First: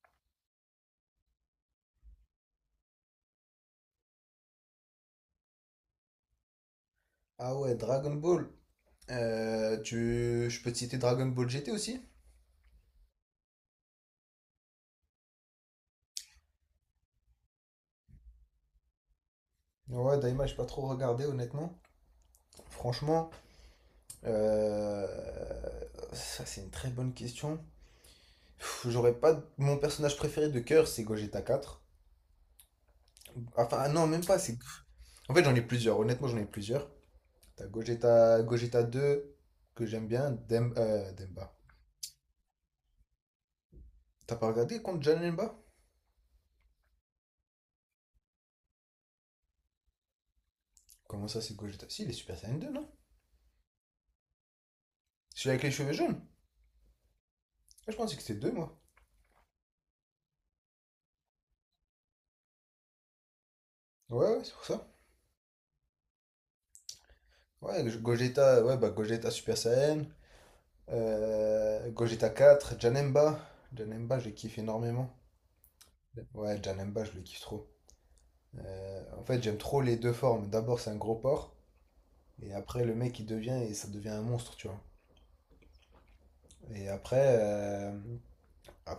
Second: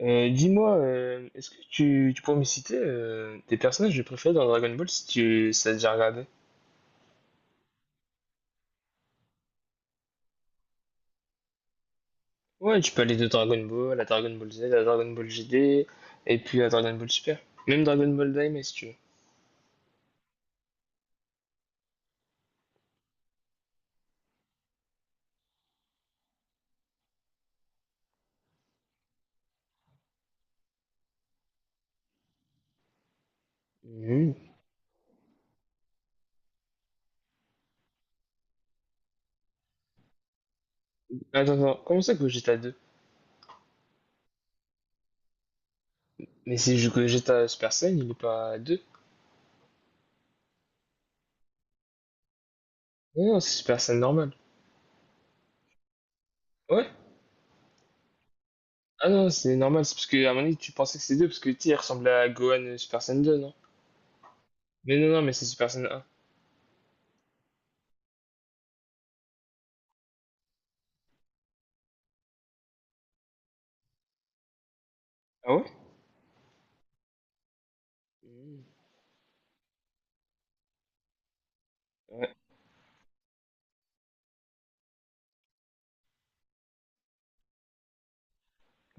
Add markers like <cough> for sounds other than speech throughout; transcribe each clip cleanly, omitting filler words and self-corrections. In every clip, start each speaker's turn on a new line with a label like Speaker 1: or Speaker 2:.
Speaker 1: Dis-moi, est-ce que tu pourrais me citer tes personnages préférés dans Dragon Ball si tu si t'as déjà regardé?
Speaker 2: Ah ouais, Dragon Ball. Je peux te citer Dragon Ball GT aussi?
Speaker 1: Ouais, tu peux aller de Dragon Ball à Dragon Ball Z, à Dragon Ball GD, et puis à Dragon Ball Super. Même Dragon Ball Daima si tu veux.
Speaker 2: Ouais, Daima, j'ai pas trop regardé, honnêtement. Franchement, euh, ça c'est une très bonne question. J'aurais pas. Mon personnage préféré de cœur, c'est Gogeta 4. Enfin, ah non, même pas.
Speaker 1: Mhm.
Speaker 2: C'est. En fait, j'en ai plusieurs. Honnêtement, j'en ai plusieurs. T'as Gogeta 2, que j'aime bien. Demba.
Speaker 1: Attends, attends, comment ça que GTA deux?
Speaker 2: T'as pas regardé contre Janemba?
Speaker 1: Mais si, je que GTA Super Saiyan, il est pas deux.
Speaker 2: Comment ça, c'est Gogeta? Si, il est Super Saiyan 2, non?
Speaker 1: Non, non, c'est Super Saiyan normal.
Speaker 2: Celui avec les cheveux jaunes?
Speaker 1: Ouais?
Speaker 2: Ah, je pensais que c'était 2 moi.
Speaker 1: Ah non, c'est normal, c'est parce que à mon avis tu pensais que c'est 2 parce que tu sais, il ressemblait à Gohan Super Saiyan 2, non?
Speaker 2: Ouais, ouais, c'est pour ça.
Speaker 1: Mais non, non, mais c'est Super Saiyan un.
Speaker 2: Ouais, Gogeta, ouais, bah Gogeta Super Saiyan, Gogeta 4 Janemba. Janemba, je le kiffe énormément.
Speaker 1: Ah ouais?
Speaker 2: Ouais, Janemba, je le kiffe trop. En fait, j'aime trop les deux formes. D'abord, c'est un gros porc,
Speaker 1: Mhm.
Speaker 2: et après, le mec, il devient, et ça devient un monstre, tu vois. Et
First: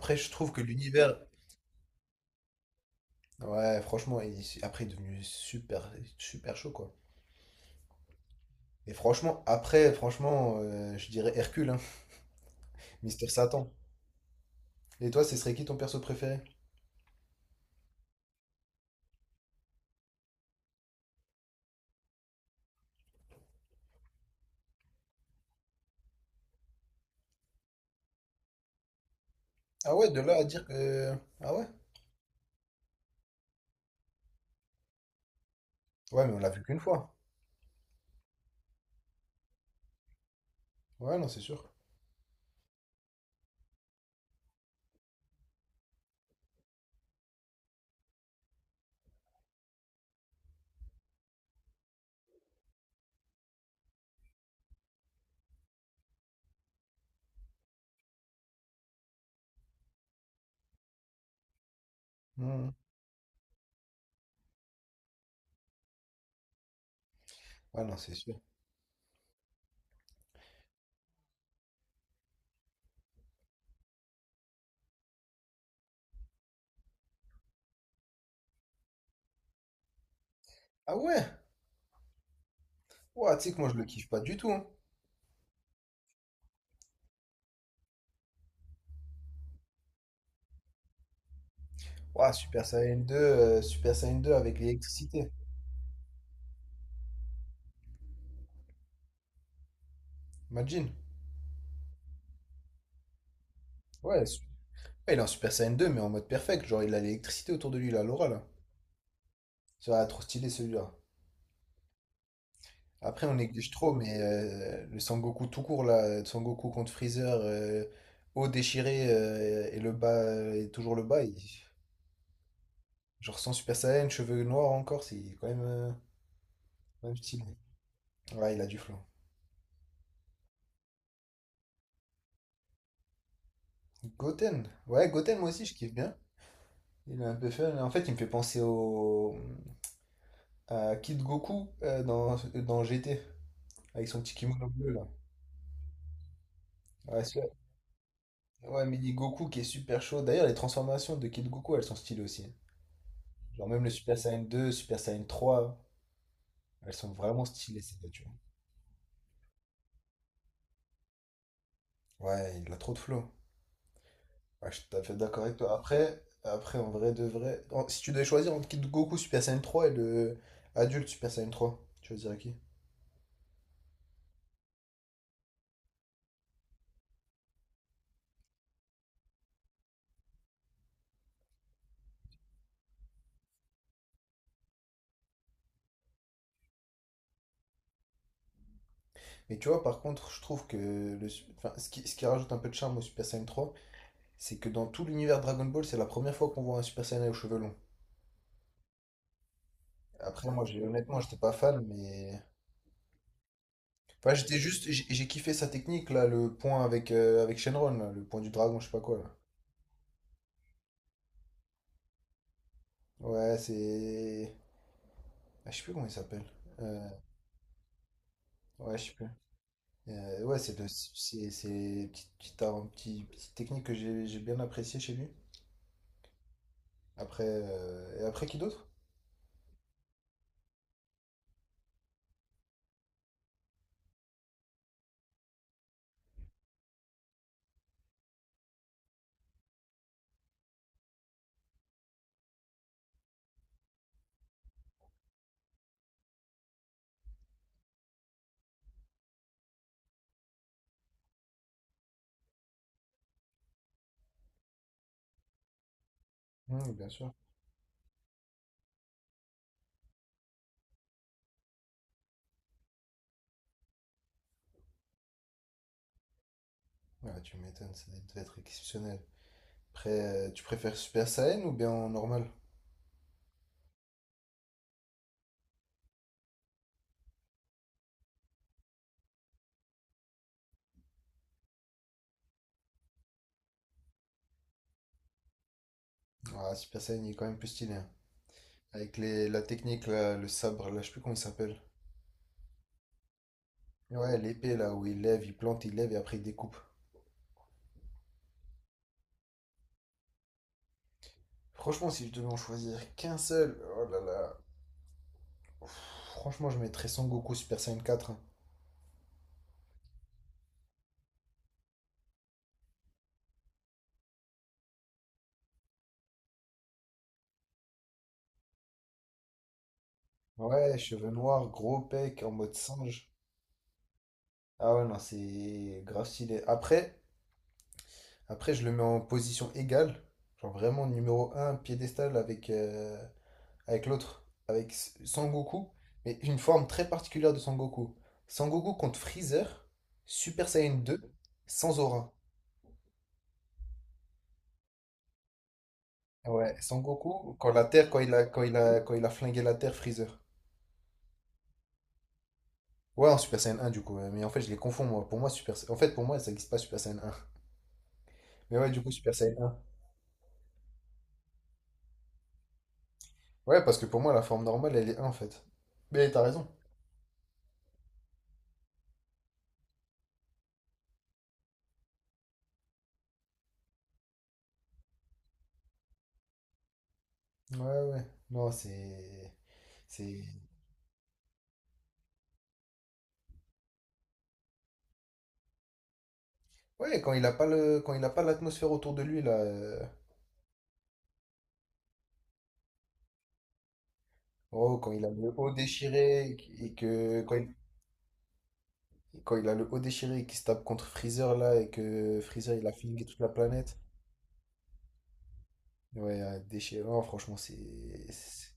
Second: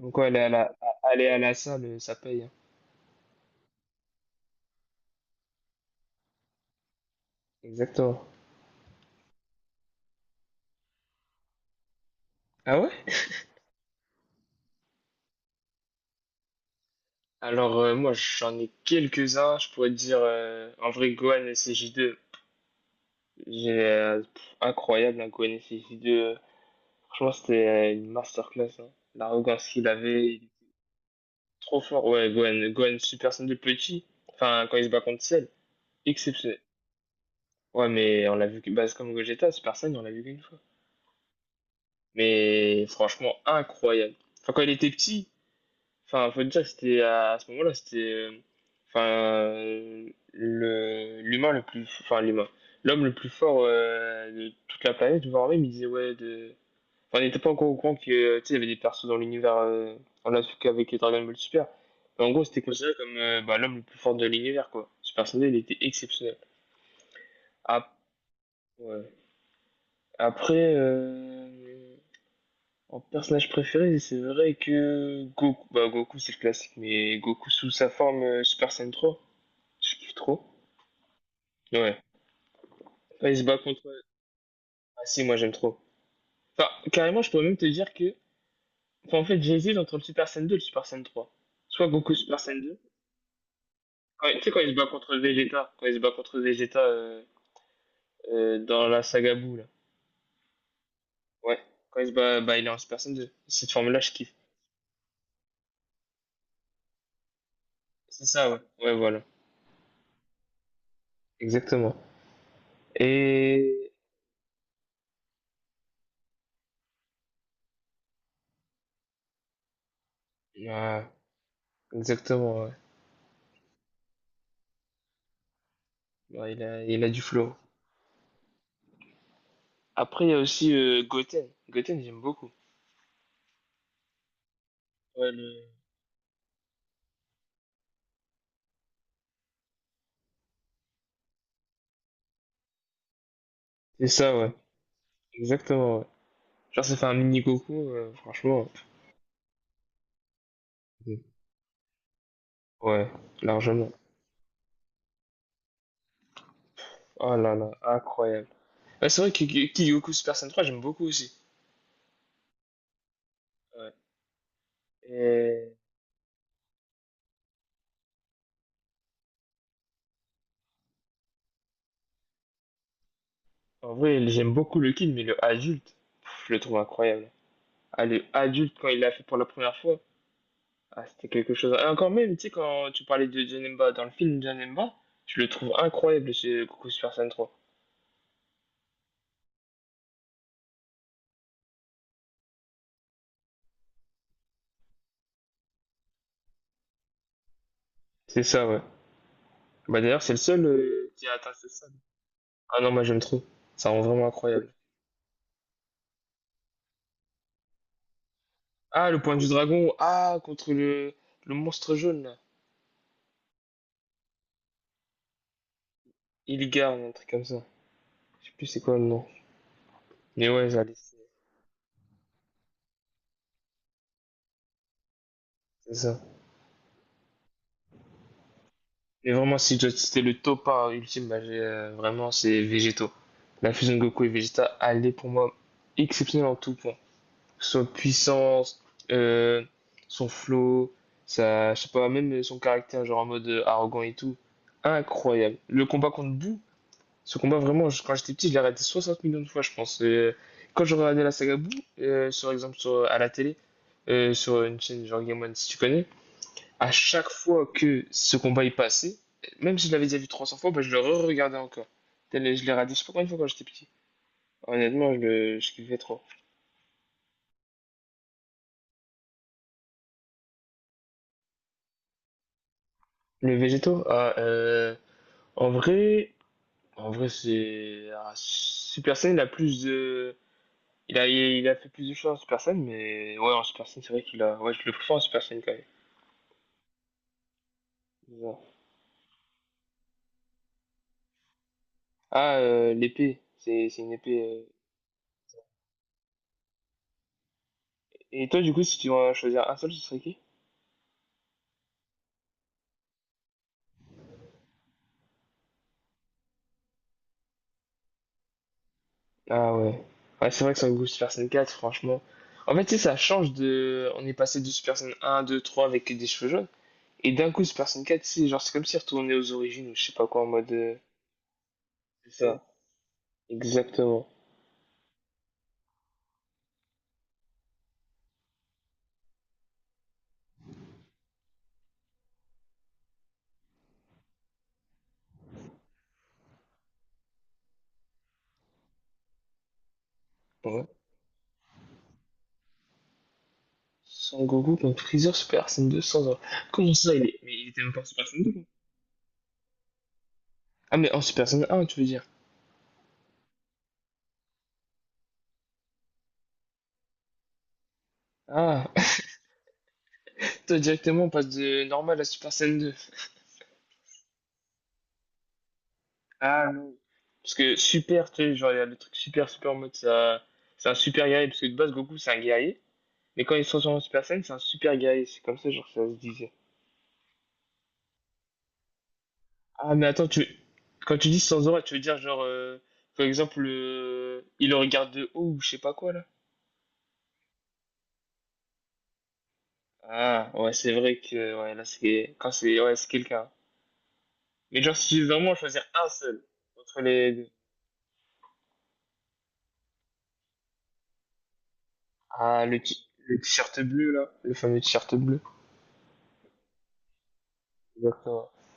Speaker 1: Donc quoi,
Speaker 2: je
Speaker 1: aller à
Speaker 2: trouve que l'univers.
Speaker 1: aller à la salle, ça paye, hein.
Speaker 2: Ouais, franchement, après, il est devenu super, super chaud, quoi.
Speaker 1: Exactement.
Speaker 2: Et franchement, après, franchement, je dirais Hercule, hein,
Speaker 1: Ah ouais?
Speaker 2: Mister Satan. Et toi, ce serait qui ton perso préféré?
Speaker 1: Alors moi j'en ai quelques-uns, je pourrais te dire en vrai Gohan SJ2, j'ai incroyable un Gohan SJ2. Franchement c'était une masterclass, hein. L'arrogance qu'il
Speaker 2: Ah ouais, de
Speaker 1: avait,
Speaker 2: là à
Speaker 1: il est
Speaker 2: dire que. Ah ouais?
Speaker 1: trop fort. Ouais, Gohan Super Saiyan de petit. Enfin quand il se bat contre Ciel,
Speaker 2: Ouais, mais on l'a
Speaker 1: exceptionnel.
Speaker 2: vu qu'une fois.
Speaker 1: Ouais mais on l'a vu que bah, c'est comme Gogeta, Super Saiyan, on l'a vu qu'une fois.
Speaker 2: Ouais, non, c'est sûr.
Speaker 1: Mais franchement incroyable. Enfin quand il était petit, enfin, faut dire, c'était à ce moment-là, c'était, enfin, le l'humain le plus, enfin l'humain, l'homme le plus fort de toute la planète, voire même, il disait ouais de, enfin, on n'était pas encore au courant que, tu sais, il y avait des persos dans l'univers, on l'a su qu'avec les Dragon Ball Super, mais en gros, c'était
Speaker 2: Hmm.
Speaker 1: considéré comme bah, l'homme le plus fort de l'univers, quoi. Ce personnage, il était exceptionnel.
Speaker 2: Ouais,
Speaker 1: Ap-
Speaker 2: non, c'est sûr.
Speaker 1: ouais. Après, en personnage préféré, c'est vrai que Goku, bah Goku, c'est le classique, mais Goku sous sa forme Super Saiyan trois, je kiffe trop.
Speaker 2: Ah ouais?
Speaker 1: Ouais. Ouais, il
Speaker 2: Ouah,
Speaker 1: se
Speaker 2: tu sais
Speaker 1: bat
Speaker 2: que moi, je
Speaker 1: contre.
Speaker 2: le kiffe pas du tout, hein.
Speaker 1: Ah si, moi j'aime trop. Enfin, carrément, je pourrais même te dire que. Enfin, en fait, j'hésite entre le Super Saiyan 2 et le Super Saiyan trois. Soit Goku
Speaker 2: Ouah,
Speaker 1: Super Saiyan deux.
Speaker 2: Super Saiyan 2
Speaker 1: Tu sais,
Speaker 2: avec
Speaker 1: quand il se bat contre
Speaker 2: l'électricité.
Speaker 1: Vegeta. Quand il se bat contre Vegeta dans la saga Buu, là.
Speaker 2: Imagine.
Speaker 1: Ouais. Quand il se bat, bah, il est en Super Saiyan deux. Cette forme-là, je
Speaker 2: Ouais,
Speaker 1: kiffe.
Speaker 2: ouais, il est en Super Saiyan 2 mais en mode perfect. Genre, il a l'électricité autour de lui, il a
Speaker 1: C'est
Speaker 2: l'aura, là.
Speaker 1: ça, ouais. Ouais, voilà.
Speaker 2: Ça va trop stylé, celui-là.
Speaker 1: Exactement.
Speaker 2: Après, on néglige
Speaker 1: Et.
Speaker 2: trop, mais le Sangoku tout court, là, Sangoku contre Freezer, haut déchiré et le bas, et toujours le
Speaker 1: Ouais,
Speaker 2: bas.
Speaker 1: exactement, ouais.
Speaker 2: Genre sans Super Saiyan, cheveux noirs encore, c'est
Speaker 1: Ouais, il
Speaker 2: quand
Speaker 1: a
Speaker 2: même
Speaker 1: du
Speaker 2: stylé.
Speaker 1: flow.
Speaker 2: Ouais, il a du flow.
Speaker 1: Après, il y a aussi Goten. Goten, j'aime beaucoup.
Speaker 2: Goten. Ouais,
Speaker 1: Ouais,
Speaker 2: Goten, moi aussi,
Speaker 1: le-
Speaker 2: je kiffe bien. Il est un peu fun. En fait, il me fait penser à Kid Goku dans GT, avec
Speaker 1: C'est
Speaker 2: son petit
Speaker 1: ça, ouais.
Speaker 2: kimono bleu, là.
Speaker 1: Exactement, ouais. Genre, ça fait un
Speaker 2: Ouais,
Speaker 1: mini
Speaker 2: celui
Speaker 1: Goku, franchement.
Speaker 2: Ouais, mais il dit Goku qui est super chaud. D'ailleurs, les transformations
Speaker 1: Mhm.
Speaker 2: de Kid Goku, elles sont stylées aussi, hein.
Speaker 1: Ouais,
Speaker 2: Genre même
Speaker 1: largement.
Speaker 2: le Super Saiyan 2, Super Saiyan 3, elles sont
Speaker 1: Oh
Speaker 2: vraiment
Speaker 1: là là,
Speaker 2: stylées, ces voitures.
Speaker 1: incroyable. Ouais, c'est vrai que Kygoku Super Saiyan trois, j'aime beaucoup aussi.
Speaker 2: Ouais, il a trop de flow.
Speaker 1: Ouais.
Speaker 2: Ouais, je suis tout à fait d'accord avec toi.
Speaker 1: Et
Speaker 2: Après, en vrai de vrai, si tu devais choisir entre Kid Goku Super Saiyan 3 et le adulte Super Saiyan 3, tu choisirais qui?
Speaker 1: en vrai, j'aime beaucoup le Kid, mais le adulte, pff, je le trouve incroyable. Ah, le adulte, quand il l'a fait pour la première fois, ah, c'était quelque chose. Et encore même, tu sais, quand tu parlais de Janemba dans le film Janemba, je le trouve incroyable chez Goku Super Saiyan trois.
Speaker 2: Mais tu vois, par contre, je trouve que enfin, ce qui rajoute un peu de charme au Super Saiyan trois, c'est que dans tout l'univers Dragon Ball, c'est la première fois qu'on voit un Super Saiyan aux cheveux longs.
Speaker 1: C'est ça, ouais. Bah d'ailleurs, c'est le
Speaker 2: Après, moi,
Speaker 1: seul
Speaker 2: honnêtement,
Speaker 1: qui a
Speaker 2: j'étais pas
Speaker 1: atteint ce
Speaker 2: fan,
Speaker 1: stade.
Speaker 2: mais.
Speaker 1: Ah non, moi j'aime trop. Ça rend vraiment
Speaker 2: Enfin, j'étais
Speaker 1: incroyable.
Speaker 2: juste. J'ai kiffé sa technique, là, le point avec Shenron, là, le point du dragon, je sais pas
Speaker 1: Ah,
Speaker 2: quoi,
Speaker 1: le
Speaker 2: là.
Speaker 1: point du dragon. Ah, contre le monstre jaune, là.
Speaker 2: Ouais, c'est. Ah, je sais plus comment il s'appelle.
Speaker 1: Illigan,
Speaker 2: Euh,
Speaker 1: un truc comme ça. Je sais plus c'est quoi
Speaker 2: Ouais,
Speaker 1: le
Speaker 2: je sais
Speaker 1: nom.
Speaker 2: plus. Euh,
Speaker 1: Mais
Speaker 2: ouais,
Speaker 1: ouais,
Speaker 2: c'est le-
Speaker 1: j'allais, c'est
Speaker 2: c'est c'est petite technique que j'ai bien appréciée chez lui.
Speaker 1: c'est ça.
Speaker 2: Après, et après qui d'autre?
Speaker 1: Et vraiment, si je dois citer le top un ultime, bah, j'ai, vraiment, c'est Végéto. La fusion de Goku et Vegeta, elle est pour moi exceptionnelle en tout point. Que puissance, euh, son flow, sa, je sais pas, même son caractère, genre en mode arrogant et tout. Incroyable. Le combat contre Buu, ce combat, vraiment, quand j'étais petit, je l'ai regardé 60 millions de fois, je pense. Et quand je regardais la saga Boo, sur exemple sur, à la télé, sur une chaîne genre Game One, si tu connais, à
Speaker 2: Hmm, bien
Speaker 1: chaque
Speaker 2: sûr.
Speaker 1: fois que ce combat est passé, même si je l'avais déjà vu 300 fois, bah, je le re-regardais encore. Je l'ai regardé, je sais pas combien de fois quand j'étais petit. Honnêtement, je kiffais trop.
Speaker 2: Ouais, tu m'étonnes, ça devait être exceptionnel. Après, tu préfères Super Saiyan ou bien en normal?
Speaker 1: Les végétaux, ah, en vrai, en vrai, c'est. Ah, Super Saiyan, il a plus de. Il a fait plus de choses en Super Saiyan, mais ouais, en Super Saiyan, c'est vrai qu'il a. Ouais, je le préfère en Super Saiyan quand même.
Speaker 2: Ah, Super Saiyan, il est quand même plus stylé, hein.
Speaker 1: C'est ça.
Speaker 2: Avec la technique, là, le sabre, là, je sais plus comment il s'appelle.
Speaker 1: Ah, l'épée. C'est une
Speaker 2: Ouais,
Speaker 1: épée,
Speaker 2: l'épée, là, où il lève, il plante, il lève et après il découpe.
Speaker 1: Et toi, du coup, si tu dois choisir un seul, ce serait qui?
Speaker 2: Franchement, si je devais en choisir qu'un seul, oh là là. Ouf, franchement, je mettrais Son Goku Super Saiyan quatre, hein.
Speaker 1: Ah ouais. Ouais, c'est vrai que sur le goût Super Saiyan 4, franchement. En fait, tu sais, ça change de. On est passé de Super Saiyan 1, 2, 3 avec des cheveux jaunes. Et d'un coup, Super Saiyan 4, c'est genre, c'est comme si retourné aux origines ou je sais pas quoi en mode.
Speaker 2: Ouais, cheveux noirs, gros
Speaker 1: C'est
Speaker 2: pec, en
Speaker 1: ça,
Speaker 2: mode singe.
Speaker 1: exactement.
Speaker 2: Ah ouais, non, c'est grave stylé. Après, je le mets en position égale. Genre vraiment numéro un piédestal avec l'autre, avec Sangoku, mais une forme très particulière de Sangoku. Sangoku contre Freezer, Super
Speaker 1: Ouais.
Speaker 2: Saiyan 2, sans aura.
Speaker 1: Sans Goku contre Freezer Super Saiyan 2 sans or.
Speaker 2: Ouais,
Speaker 1: Comment ça, il est. Mais
Speaker 2: Sangoku,
Speaker 1: il était même pas en
Speaker 2: Quand
Speaker 1: Super
Speaker 2: il a,
Speaker 1: Saiyan 2,
Speaker 2: quand
Speaker 1: lui.
Speaker 2: il a, quand il a flingué la Terre, Freezer.
Speaker 1: Ah, mais en Super Saiyan 1, tu veux dire.
Speaker 2: Ouais, en Super Saiyan 1 du coup, ouais, mais en fait je les confonds moi. Pour moi, Super Sa- En fait, pour moi, ça n'existe pas Super Saiyan 1. Mais
Speaker 1: Ah,
Speaker 2: ouais, du coup, Super Saiyan 1.
Speaker 1: <laughs> toi, directement, on passe de normal à Super Saiyan 2.
Speaker 2: Ouais, parce que pour moi, la forme normale, elle est 1 en fait. Mais t'as raison.
Speaker 1: Ah, parce que super, tu sais, genre, il y a le truc super, super en mode, ça, c'est un super guerrier, parce que de base, Goku, c'est un guerrier. Mais quand il se transforme en Super Saiyan, c'est un super guerrier. C'est comme ça, genre, ça se disait.
Speaker 2: Ouais, ouais. Non, c'est.
Speaker 1: Ah, mais attends,
Speaker 2: C'est.
Speaker 1: tu, quand tu dis Sanzora, tu veux dire, genre, par exemple, il le regarde de haut ou je sais pas quoi, là?
Speaker 2: Ouais, quand il a pas l'atmosphère autour de lui, là.
Speaker 1: Ah, ouais, c'est vrai que, ouais, là, c'est, quand c'est, ouais, c'est quelqu'un. Mais genre,
Speaker 2: Oh, quand
Speaker 1: si tu
Speaker 2: il
Speaker 1: veux
Speaker 2: a le
Speaker 1: vraiment
Speaker 2: haut
Speaker 1: choisir un seul,
Speaker 2: déchiré et et
Speaker 1: entre les
Speaker 2: que
Speaker 1: deux.
Speaker 2: quand il a le haut déchiré et qu'il se tape contre Freezer là et que
Speaker 1: Ah,
Speaker 2: Freezer il a flingué
Speaker 1: le
Speaker 2: toute la
Speaker 1: t-shirt
Speaker 2: planète.
Speaker 1: bleu, là, le fameux t-shirt bleu.
Speaker 2: Ouais, déchirant, franchement,
Speaker 1: Exactement.
Speaker 2: c'est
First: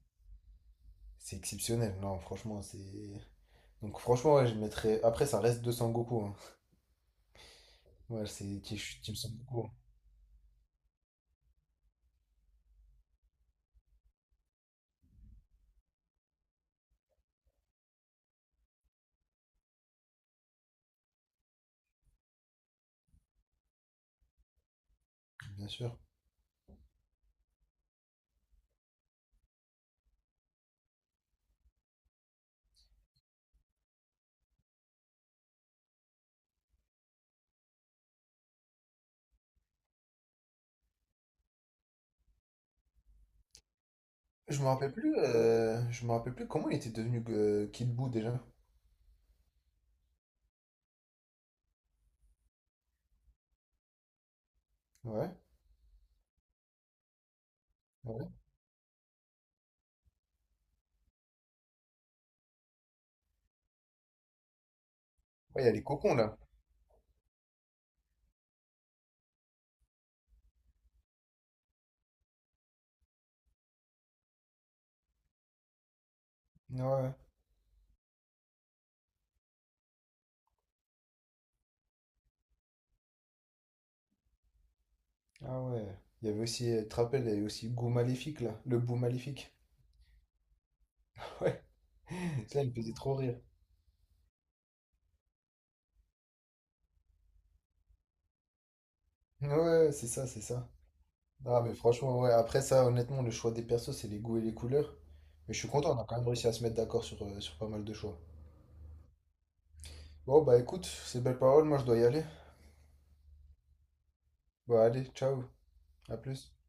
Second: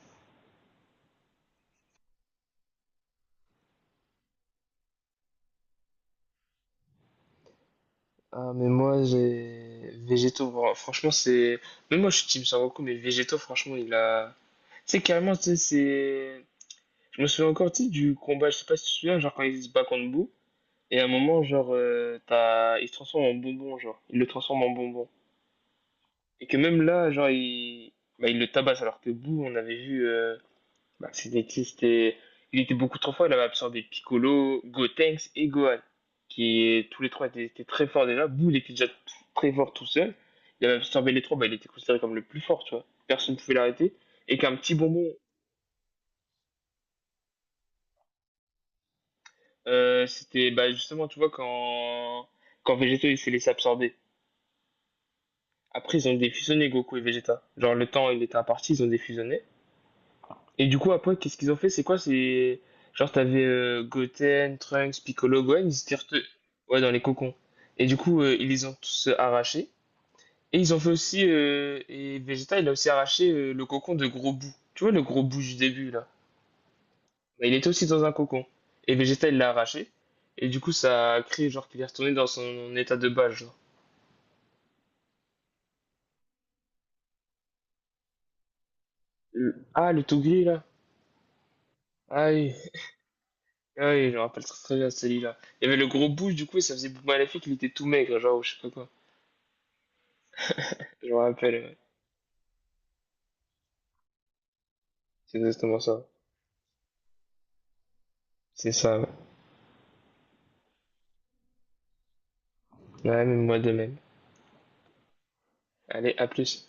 Speaker 2: c'est exceptionnel. Non, franchement, c'est. Donc franchement, ouais, je mettrais après ça reste 200 Goku, hein. Ouais,
Speaker 1: Ah,
Speaker 2: c'est
Speaker 1: mais
Speaker 2: je suis
Speaker 1: moi,
Speaker 2: Team Son, hein,
Speaker 1: j'ai végétaux. Bon, franchement, c'est. Même moi, je suis team Sangoku, mais végétaux, franchement, il a. Tu sais, carrément, tu sais, c'est. Je me souviens encore, tu sais, du combat, je sais pas si tu te souviens, genre quand il se bat contre Boo, et à un moment, genre, t'as... il se transforme en bonbon, genre. Il le transforme en bonbon.
Speaker 2: bien sûr.
Speaker 1: Et que même là, genre, il. Bah, il le tabasse, alors que Boo, on avait vu, bah, Spalletti, c'était... Il était beaucoup trop fort. Il avait absorbé Piccolo, Gotenks et Gohan, qui tous les trois étaient très forts déjà. Boule était déjà très fort tout seul. Il avait absorbé les trois, bah, il était considéré comme le plus fort, tu vois. Personne ne pouvait l'arrêter. Et qu'un
Speaker 2: Je me
Speaker 1: petit
Speaker 2: rappelle
Speaker 1: bonbon,
Speaker 2: plus euh, je me rappelle plus comment il était devenu Kid Buu déjà.
Speaker 1: c'était bah, justement, tu vois, quand, quand Vegeta il s'est laissé absorber.
Speaker 2: Ouais.
Speaker 1: Après, ils ont défusionné Goku et Vegeta. Genre, le temps, il
Speaker 2: Ouais.
Speaker 1: était imparti, ils ont défusionné. Et du coup, après, qu'est-ce qu'ils ont fait? C'est quoi? C'est genre, t'avais Goten, Trunks, Piccolo,
Speaker 2: Ouais,
Speaker 1: Gohan,
Speaker 2: il y a
Speaker 1: ils
Speaker 2: les
Speaker 1: étaient
Speaker 2: cocons là.
Speaker 1: ouais, dans les cocons. Et du coup, ils les ont tous arrachés. Et ils ont fait aussi, Vegeta, il a aussi arraché le cocon de Gros Bout. Tu vois, le Gros Bout du début, là.
Speaker 2: Ouais. Ouais.
Speaker 1: Bah, il était aussi dans un cocon. Et Vegeta, il l'a arraché. Et du coup, ça a créé, genre, qu'il est retourné dans son état de base, genre.
Speaker 2: Ah ouais. Il y avait aussi, tu te rappelles, il y avait aussi Goût Maléfique là, le bout Maléfique.
Speaker 1: Ah, le Togri, là.
Speaker 2: Ouais,
Speaker 1: Ah
Speaker 2: <laughs>
Speaker 1: oui,
Speaker 2: ça il me faisait trop rire.
Speaker 1: ah oui, je me rappelle très, très bien celui-là. Il y avait le gros bouche, du coup, et ça faisait bout maléfique, il était tout maigre, genre, ou je sais pas quoi.
Speaker 2: Ouais, ouais, c'est ça, c'est ça.
Speaker 1: Je me rappelle,
Speaker 2: Ah, mais
Speaker 1: ouais.
Speaker 2: franchement, ouais, après ça, honnêtement, le choix des persos, c'est les goûts et les couleurs.
Speaker 1: C'est
Speaker 2: Mais je suis
Speaker 1: exactement
Speaker 2: content, on a
Speaker 1: ça.
Speaker 2: quand même réussi à se mettre d'accord sur pas mal de choix.
Speaker 1: C'est ça. Ouais,
Speaker 2: Bon, bah écoute, ces belles paroles, moi je dois y aller.
Speaker 1: ouais, mais moi de même.
Speaker 2: Bah allez, ciao,
Speaker 1: Allez,
Speaker 2: à
Speaker 1: à
Speaker 2: plus.
Speaker 1: plus.